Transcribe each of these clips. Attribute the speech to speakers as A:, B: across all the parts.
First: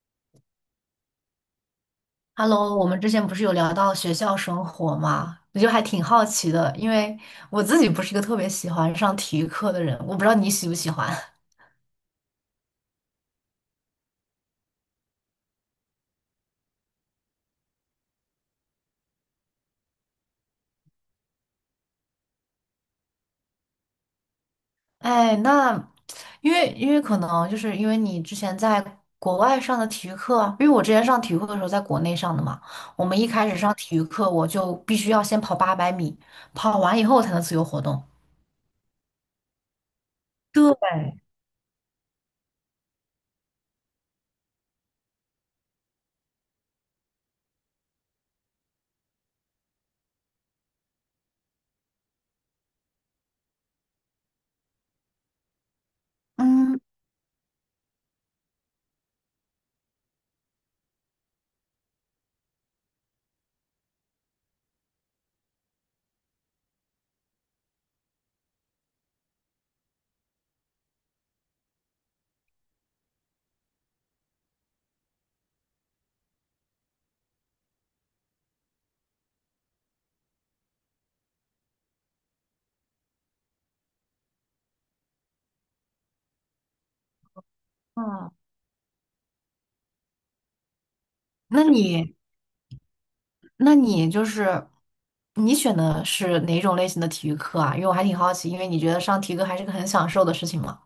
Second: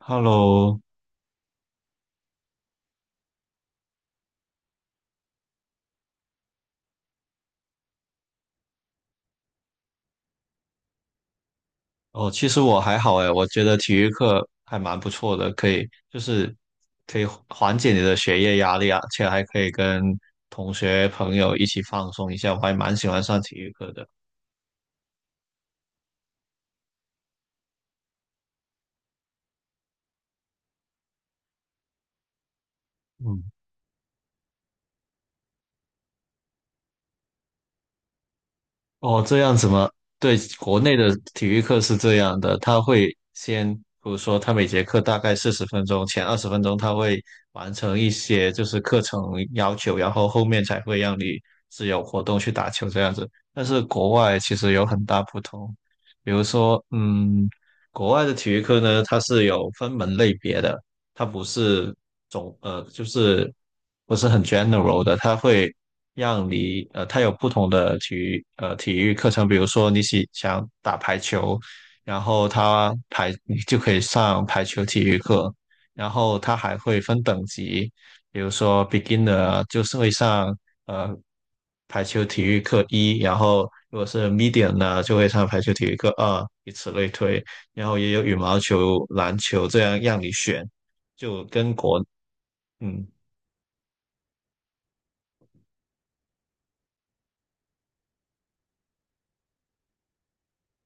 A: Hello。
B: Hello，我们之前不是有聊到学校生活吗？我就还挺好奇的，因为我自己不是一个特别喜欢上体育课的人，我不知道你喜不喜欢。
A: 哦，其实我还好诶，我觉得体育课还蛮不错的，可以，就是可以缓解你的学业压力啊，而且还可以跟同学朋友一起放松一下，我还蛮喜欢上体育课的。
B: 哎，那因为可能就是因为你之前在国外上的体育课，因为我之前上体育课的时候在国内上的嘛，我们一
A: 嗯，
B: 开始上体育课我就必须要先跑八百米，跑完以后才能自由活动。
A: 哦，这样子吗？对，国内的
B: 对，
A: 体育课是这样的，他会先，比如说他每节课大概40分钟，前20分钟他会完成一些就是课程要求，然后后面才会让你自由活动去打球这样子。但是国外其实有很大不同，比如
B: 嗯，
A: 说，国外的体育课呢，它是有分门类别的，它不是就是不是很 general 的，它会。让你呃，它有不同的体育课程，比如说你想打排球，然后它排你就可以上排球体育课，然后它还会分等级，比如说 beginner 就是会上呃排球体育课一，然后如果是 medium 呢，就会上排球体育课二，以此类推，然后也有
B: 嗯，
A: 羽毛球、篮球这样让你选，就
B: 那你？
A: 嗯，
B: 那你就是你选的是哪种类型的体育课啊？因为我还挺好奇，因为你觉得上体育课还是个很享受的事情嘛。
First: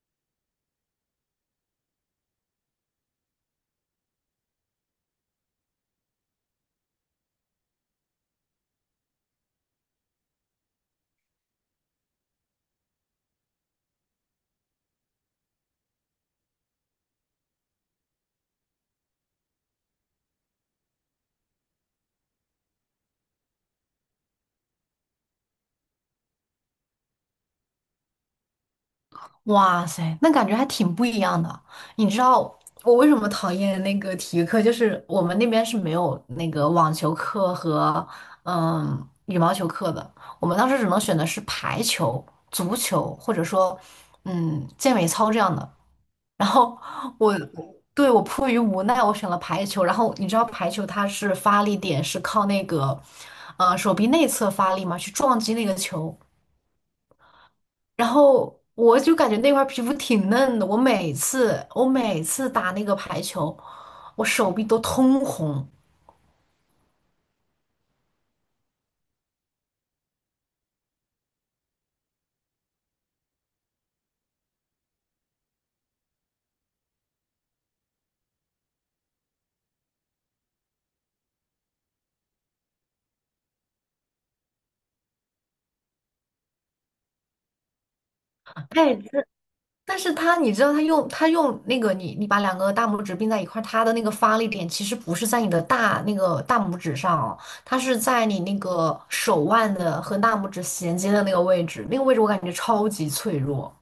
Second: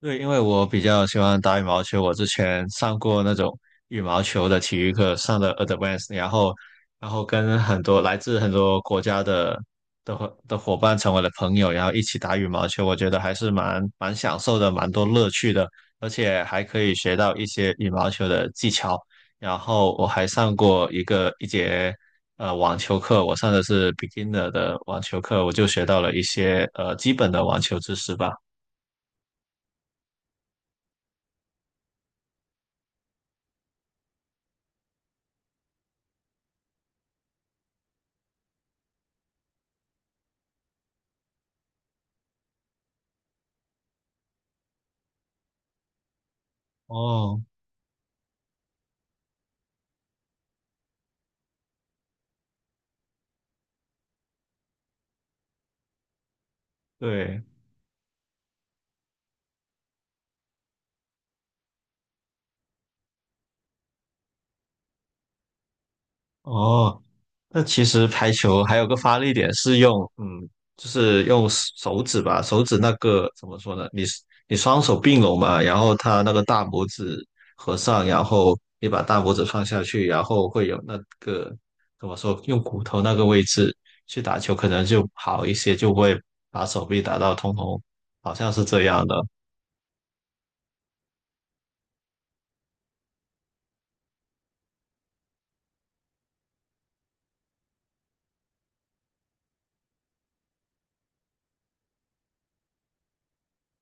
A: 对，因为我比较喜欢打羽毛球，我之前上过那种羽毛球的体育课，上的 advanced，然后跟很多来自很多国家的伙伴成为了朋友，然后一起打羽毛球，我觉得还是蛮享受的，蛮多乐趣的，而且还可以学到一些羽毛球的技巧。然后我还上过一节网球课，我上的是 beginner 的网球课，我就学到了一些基本的网球知识吧。
B: 哇塞，那感觉还挺不一样的。你知道我为什么讨厌那个体育课？就是我们那边是没有那个网球课和羽毛球课的，我们当时只能选的是排球、足球，或者说健美操这样的。然后我
A: 哦，
B: 对我迫于无奈，我选了排球。然后你知道排球它是发力点是靠那个手臂内侧发力嘛，去撞击那个球。
A: 对。
B: 然后我就感觉那块皮肤挺嫩的，我每次打那个排球，我手臂都通红。
A: 哦，那其实排球还有个发力点是用，就是用手指吧，手指那个怎么说呢？你双手并拢嘛，然后他那个大拇指合上，然后你把大拇指放下去，然后会有那个怎么说？用骨头那个位置去打球可能就好一些，就不会把手臂打到通红，好像是这
B: 哎，
A: 样的。
B: 但是它，你知道，它用那个你把两个大拇指并在一块儿，它的那个发力点其实不是在你的那个大拇指上哦，它是在你那个手腕的和大拇指衔接的那个位置，那个位置我感觉超级脆弱。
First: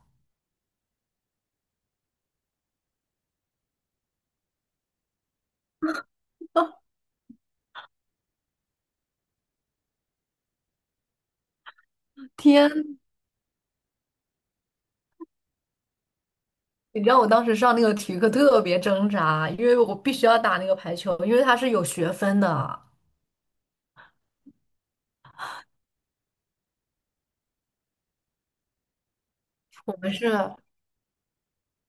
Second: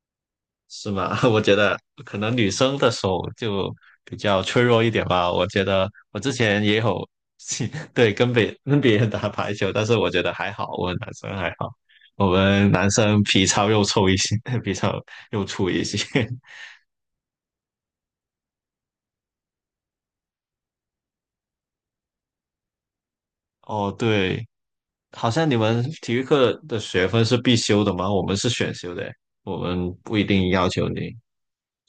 A: 是吗？我觉得可能女生的手就比较脆弱一点吧。我觉得我之前也有 对，跟别人打排球，但是我觉得还好，我们男生还好，我们
B: 天，
A: 男生皮糙肉臭一些，皮糙肉粗一些。
B: 你知道我当时上那个体育课特别挣扎，因为我必须要打那个排球，因为它是有学分的，
A: 哦，对，好像你们体育课的学分是必修的吗？我们是选修的，我们
B: 我们
A: 不一
B: 是
A: 定要求你。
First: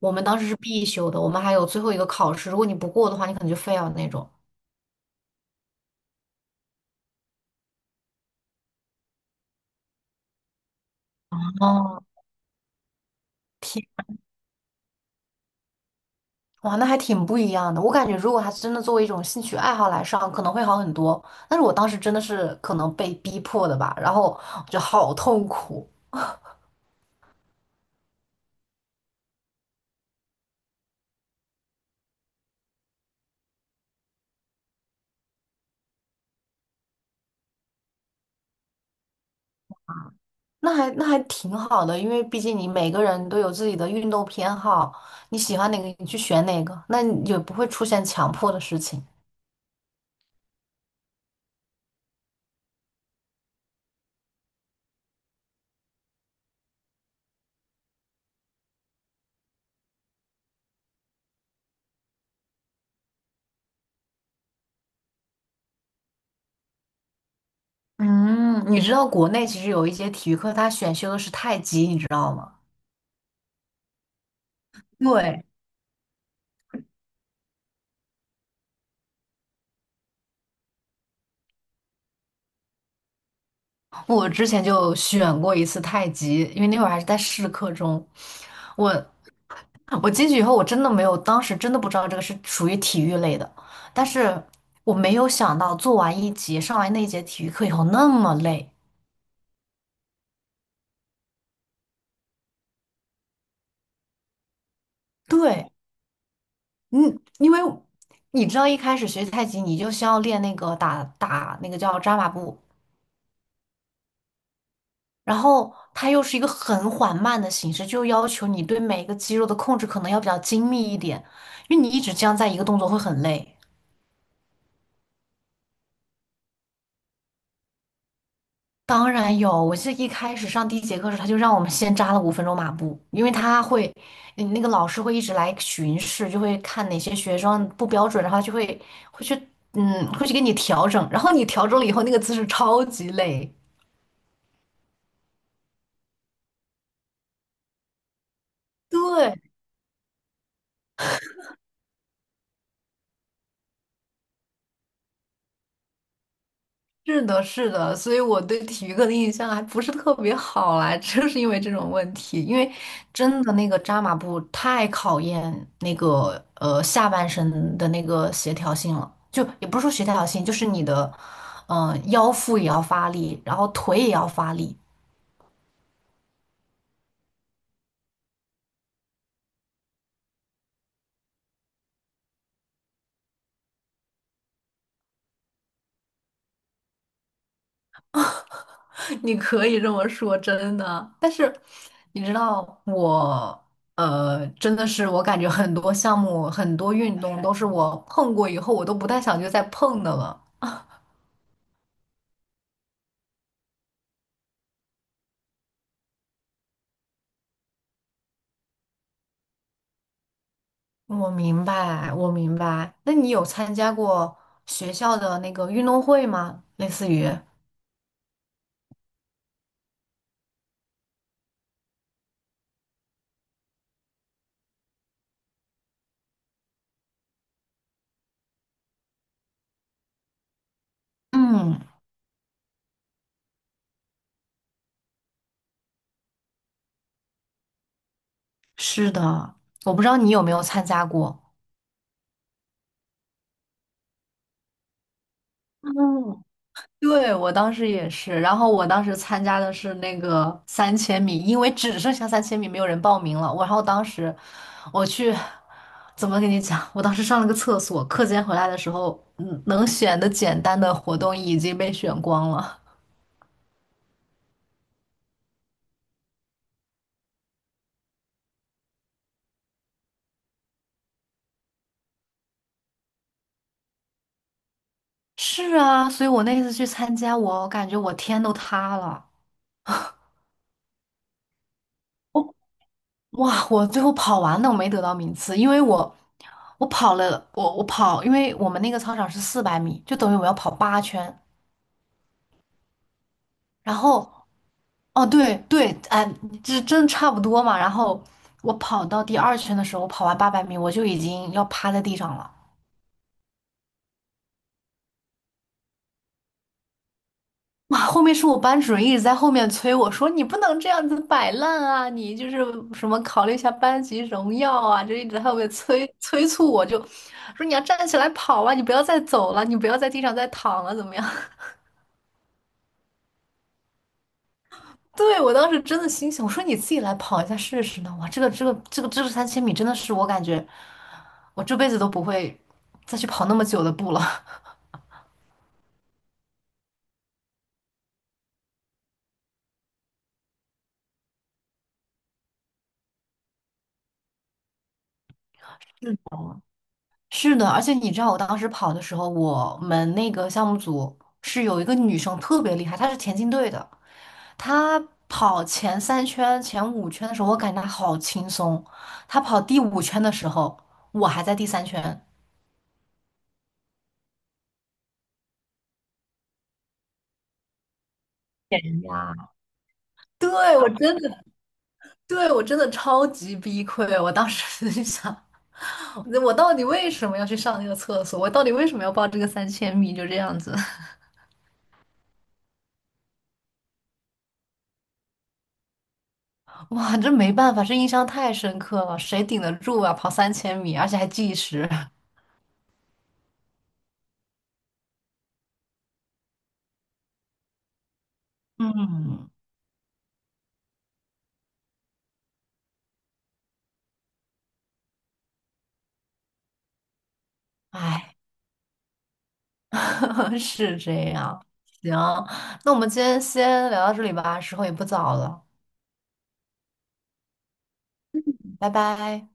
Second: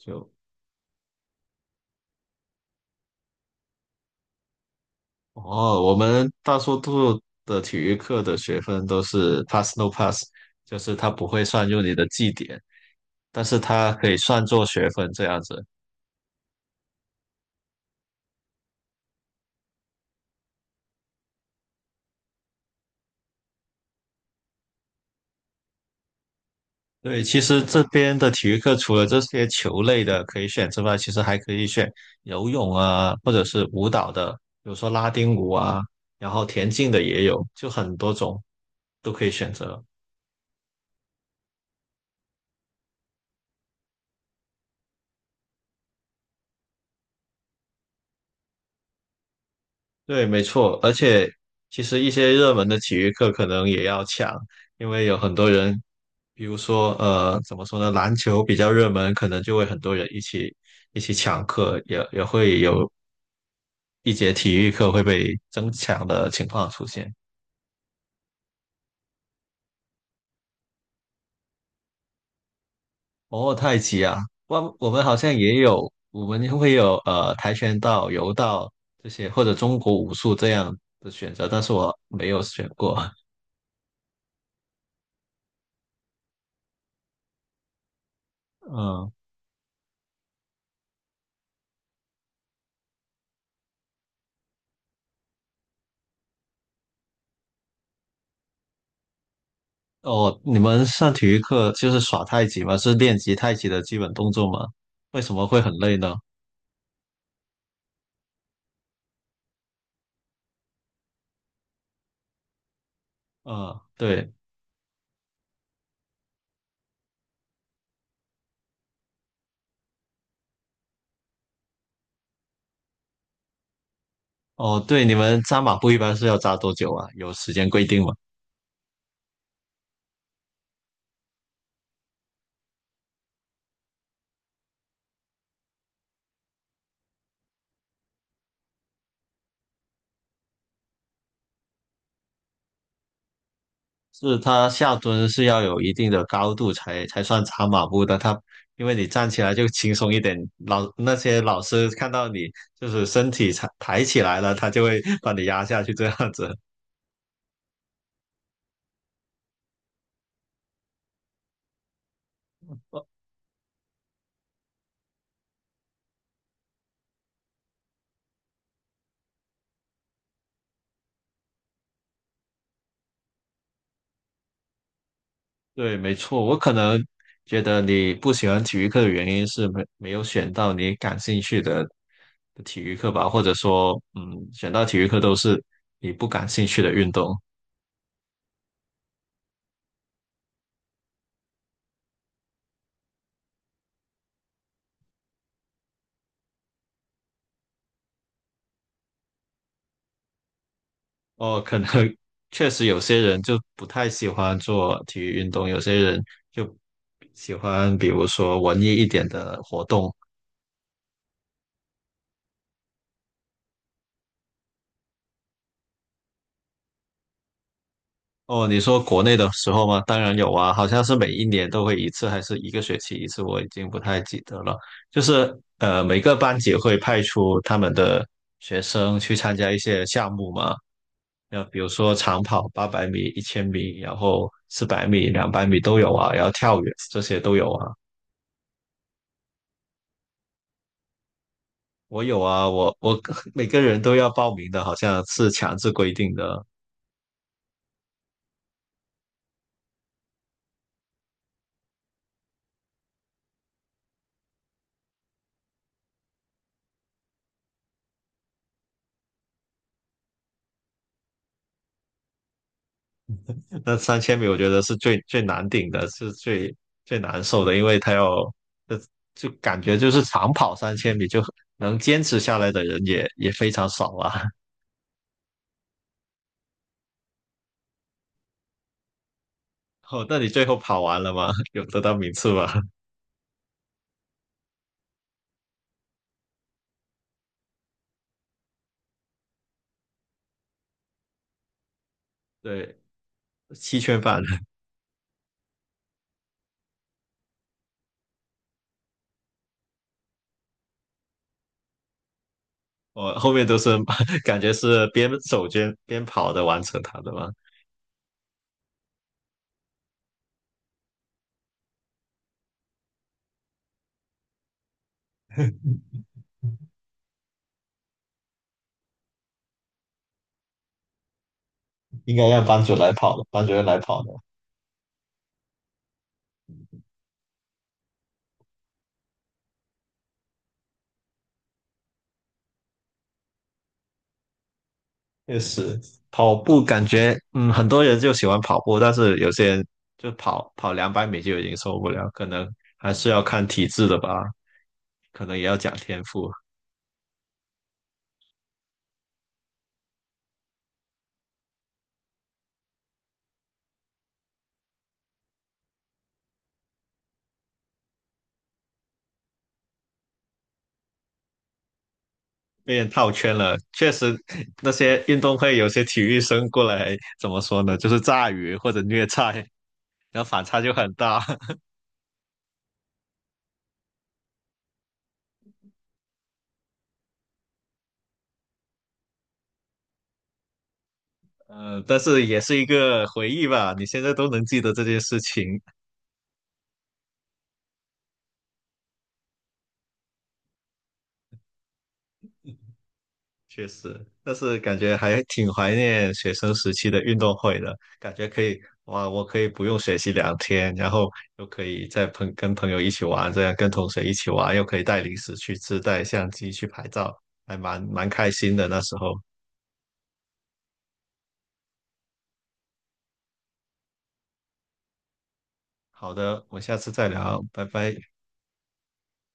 B: 我们当时是必修的，我们还有最后一个考试，如果你不过的话，你可能就 fail 那种。
A: 哦，我们大多数的体育课的学分都是 pass no pass，就是它不会算入
B: 哦。
A: 你的绩点，但是
B: 天。
A: 它可以算作学分这样子。
B: 哇，那还挺不一样的。我感觉，如果他真的作为一种兴趣爱好来上，可能会好很多。但是我当时真的是可能被逼迫的吧，然后就好痛苦。
A: 对，其实这边的体育课除了这些球类的可以选之外，其实还可以选游泳啊，或者是舞蹈的，比如说拉丁舞啊，然后田径的也有，就很多种都可以选择。
B: 那还挺好的，因为毕竟你每个人都有自己的运动偏好，你喜欢哪个你去选哪个，那你也不会出现强迫的事情。
A: 对，没错，而且其实一些热门的体育课可能也要抢，因为有很多人，比如说怎么说呢，篮球比较热门，可能就会很多人一起抢课，也会有一节体育课会被争抢的情况出现。
B: 嗯，你知道国内其实有一些体育课，它选修的是太极，你知道吗？
A: 哦，太极啊，我们好像
B: 对，
A: 也有，我们会有跆拳道、柔道这些，或者中国武术这样的选择，但是我没有选过。
B: 我之前就选过一次太极，因为那会儿还是在试课中，我。
A: 嗯，
B: 我进去以后，我真的没有，当时真的不知道这个是属于体育类的，但是我没有想到做完一节，上完那一节体育课以后那么累。
A: 哦，你们上体育课就是耍太极吗？是练习太极的基本动作吗？为什么会
B: 对，
A: 很累呢？
B: 嗯，因为你知道一开始学太极，你就需要练那个打打那个叫扎马步，
A: 嗯，对，
B: 然后它又是一个很缓慢的形式，就要求你对每一个肌肉的控制可能要比较精密一点，因为你一直这样在一个动作会很累。
A: 哦，对，你们扎马步一般是要扎多久啊？有时间规定吗？
B: 当然有，我记得一开始上第一节课时，他就让我们先扎了5分钟马步，因为他会，嗯那个老师会一直来巡视，就会看哪些学生不标准，然后就会会去，嗯，会去给你调整，然后你调整了以后，那个姿势超级累。
A: 是它下蹲是要有一定的高度才算扎马步的，它因为你站
B: 对，
A: 起来就轻松一点，那些老师看到你就是身体抬起来了，他就会把你压下去这样子。
B: 是的，是的，所以我对体育课的印象还不是特别好啦，就是因为这种问题，因为真的那个扎马步太考验那个下半身的那个协调性了，就也不是说协调性，就是你的腰腹也要发力，然后腿也要发力，
A: 对，没错，我可能觉得你不喜欢体育课的原因是没有选到你感兴趣的体育课吧，或者说，选到体育课都是你不感兴趣的运动。
B: 你可以这么说，真的。但你知道我。呃，真的是，我感觉很多项目、很多运动都是我碰过以后，我都不太想去再碰的了。
A: 哦，可能 确实有些人就不太喜欢做体育运动，有些人就喜欢比如说文艺一点的活动，
B: 我明白，我明白。那你有参加过学校的那个运动会吗？类似于，
A: 哦，你说国内的时候吗？当然有啊，好像是每一年都会一次，还是一个学期一次，我已经不太记得了。就是每个班级会派出他们的学生去参加一些项目嘛，那比
B: 嗯，
A: 如说长跑800米、1000米，然后400米、两百米都有啊，然后跳远这些都有啊。
B: 是的，我不知道你有没有参加过。
A: 我有啊，我 每个人都要报名的，好像是强制规定
B: 嗯，
A: 的。
B: 对，我当时也是，然后我当时参加的是那个三千米，因为只剩下三千米，没有人报名了。我然后当时我去，怎么跟你讲？我当时上了个厕所，课间回来的时候，能选的简单的活动已经被选光了。
A: 那三千米我觉得是最最难顶的，是最最难受的，因为他要，呃就感觉就是长跑三千米就能坚持下来的人也非常少啊。
B: 是啊，所以我那次去参加，我感觉我天都塌了。
A: 哦，那你最后跑完了吗？有得到名次吗？
B: 哇，我最后跑完了，我没得到名次，因为我跑了，我我跑，因为我们那个操场是400米，就等于我要跑8圈。
A: 对，
B: 然
A: 七圈
B: 后，
A: 半，
B: 哦对对，哎，这真差不多嘛。然后我跑到第二圈的时候，我跑完八百米，我就已经要趴在地上了。
A: 我后面都是 感觉是边走边跑的完成它的嘛，
B: 哇，后面是我班主任一直在后面催我说："你不能这样子摆烂啊，你就是什么考虑一下班级荣耀啊。"就一直在后面催促我就，说你要站起来跑啊，你不要再走了，你不要在地上再躺了，怎么样？
A: 应该让班主任来跑的。
B: 对，我当时真的心想，我说你自己来跑一下试试呢。哇，这个三千米真的是我感觉我这辈子都不会再去跑那么久的步了。
A: 确实，跑步感觉，很多人就喜欢跑步，但是有些人就跑两百米就已经受不了，可能还是要看体质的吧，可能也要讲天 赋。
B: 是的，而且你知道，我当时跑的时候，我们那个项目组是有一个女生特别厉害，她是田径队的，她跑前三圈、前五圈的时候，我感觉她好轻松，她跑第五圈的时候，我还在第三圈。
A: 被人套圈了，确实，那些运动会有些体育生过来，怎么说呢，就是炸鱼或者虐
B: 呀，
A: 菜，然后反
B: 对，
A: 差
B: 我
A: 就很
B: 真
A: 大。
B: 的，对，我真的超级崩溃。我当时就想，我到底为什么要去上那个厕所？我到底为什么要报这个三千米？就这样子。
A: 但是也是一个回忆吧，你现在都能记得这件事情，
B: 哇，这没办法，这印象太深刻了，谁顶得住啊？跑三千米，而且还计时。
A: 确实，但是感觉还挺怀念学生时期的运动会的，感觉可以，哇，我
B: 嗯，
A: 可以不用学习2天，然后又可以在跟朋友一起玩，这样跟同学一起玩，又可以带零食去吃，带相机去拍照，还蛮
B: 哎，
A: 开心的那时候。
B: 是这样。行，那我们今天先聊到这里吧，时候也不早了，
A: 好的，我们下次再聊，拜拜。
B: 拜拜。